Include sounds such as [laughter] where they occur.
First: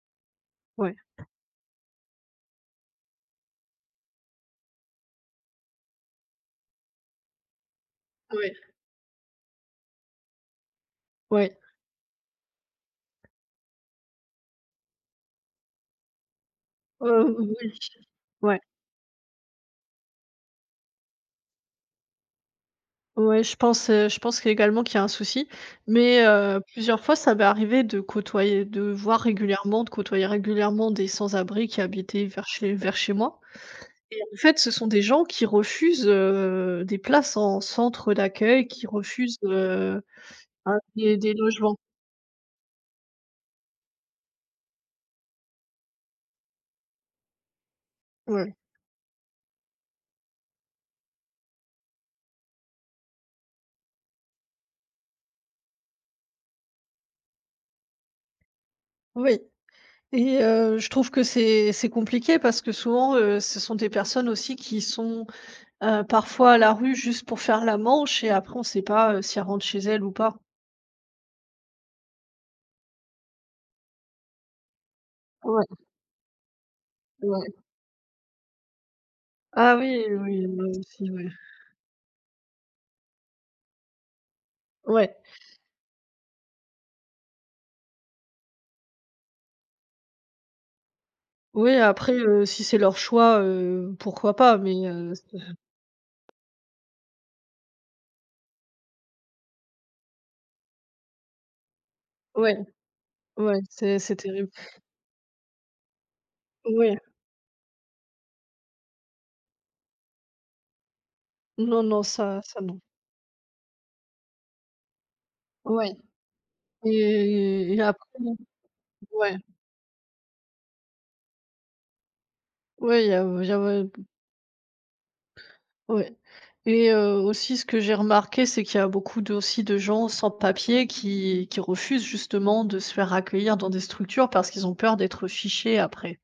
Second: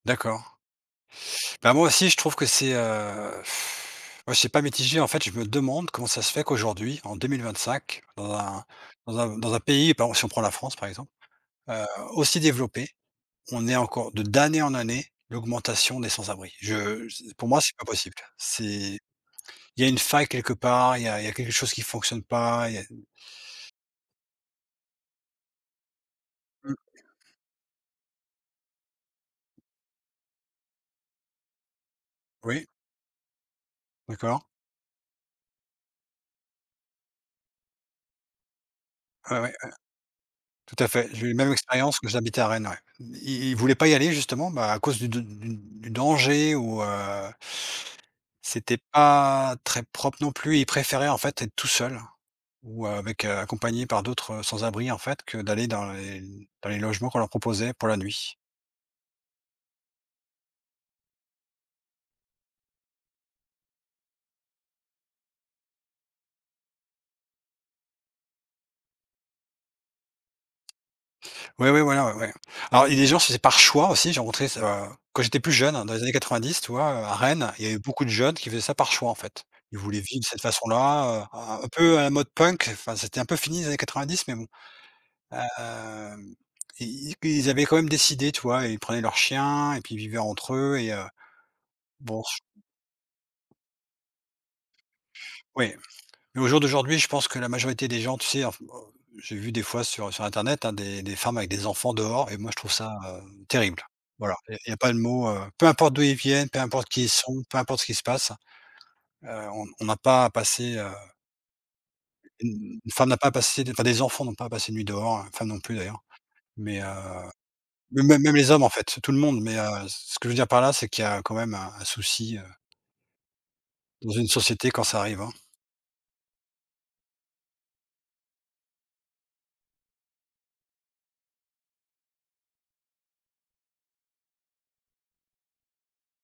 D'accord. Ouais. Bah, moi, aussi, je trouve que c'est, heu, [blows air] bah, je sais pas, mitigé. En fait, je me demande comment ça se fait qu'aujourd'hui, en 2025, dans Ouais. un dans un dans un pays, bah, si on prend la France, par exemple, Ouais. heu, aussi développé, on ait encore de d'année en année, l'augmentation des sans-abris. Je j'ai Oh, pour moi, oui. c'est pas possible. Ouais. C'est il y a une faille quelque part, il y a il y a quelque chose qui fonctionne pas. Il y a mmh. Ouais, je pense, heu, je pense également qu'il y a un souci. Mais heu, Mmh. plusieurs fois, ça m'est arrivé de côtoyer, de voir régulièrement, de côtoyer régulièrement des sans-abris qui habitaient vers Oui. chez vers chez moi et en D'accord. fait, ce sont des gens qui refusent, heu, des places en centre d'accueil, qui refusent, Ouais, ouais, ouais. heu, Tout à fait. des J'ai eu des la même logements. expérience, mais j'habitais à Rennes, ouais. Ils ils voulaient pas y aller, justement. Bah, à cause de de de du du danger, ou heu Ouais. c'était pas très propre, non plus. Ils préféraient, en fait, être tout seuls, ou avec, heu, accompagné par d'autres sans-abris, en fait, que d'aller dans les dans les logements qu'on leur proposait pour la nuit. Oui et heu, je trouve que c'est c'est compliqué parce que, souvent, heu, ce sont des personnes, aussi, qui sont, heu, parfois à la rue juste pour faire la manche et après on sait pas, heu, si elles rentrent chez elles ou pas. Ouais, ouais, voilà, o ouais. Alors, il y a des gens, c'était par choix aussi. J'ai rencontré ça, quand j'étais plus Ouais. jeune, dans les années 90, tu vois? Heu, à Rennes, Ouais. il y avait beaucoup de jeunes qui faisaient ça par choix, en fait. Ah Ils voulaient oui, vivre de cette oui, oui, aussi, façon-là, ouais. heu, un peu à la mode punk, enfin, c'était un peu fini dans les années 90, mais bon, Ouais. hem, i ils ils avaient quand même décidé, tu vois? Ils prenaient leurs chiens, et puis ils vivaient entre eux, et heu, Oui, b après, oh ch heu, si, c'est leur choix, heu, pourquoi pas mais heu, ce Oui, mais au jour d'aujourd'hui, je pense que la majorité des gens, tu sais, en f en j'ai vu, des fois, sur sur internet, hein, des des des femmes avec des enfants dehors et moi, Ouais, je trouve ça, heu, ouais, terrible. c'est c'est Voilà, terrible. il il y a pas de mot, heu, peu importe d'où ils viennent, peu importe Ouais. qui ils sont, peu importe ce qu'il se passe. Heu, on on n'a pas à passer, heu Non, non, ça, U ça, u non. une femme n'a pas à passer, enfin, des enfants n'ont pas à passer de nuit dehors. Une femme, non plus, Ouais d'ailleurs, mais heu, et et mais après, mais non même les hommes, en fait, tout le ouais. monde, mais heu, ce que je veux dire par là, c'est qu'il y a quand même un un souci, heu Oui, il y a il y av b dans une société quand ça arrive, hein. Ouais et heu, aussi ce que j'ai remarqué, c'est qu'il y a beaucoup d aussi de gens sans papiers qui qui refusent, justement, de se faire accueillir dans des structures parce qu'ils ont peur d'être fichés, après.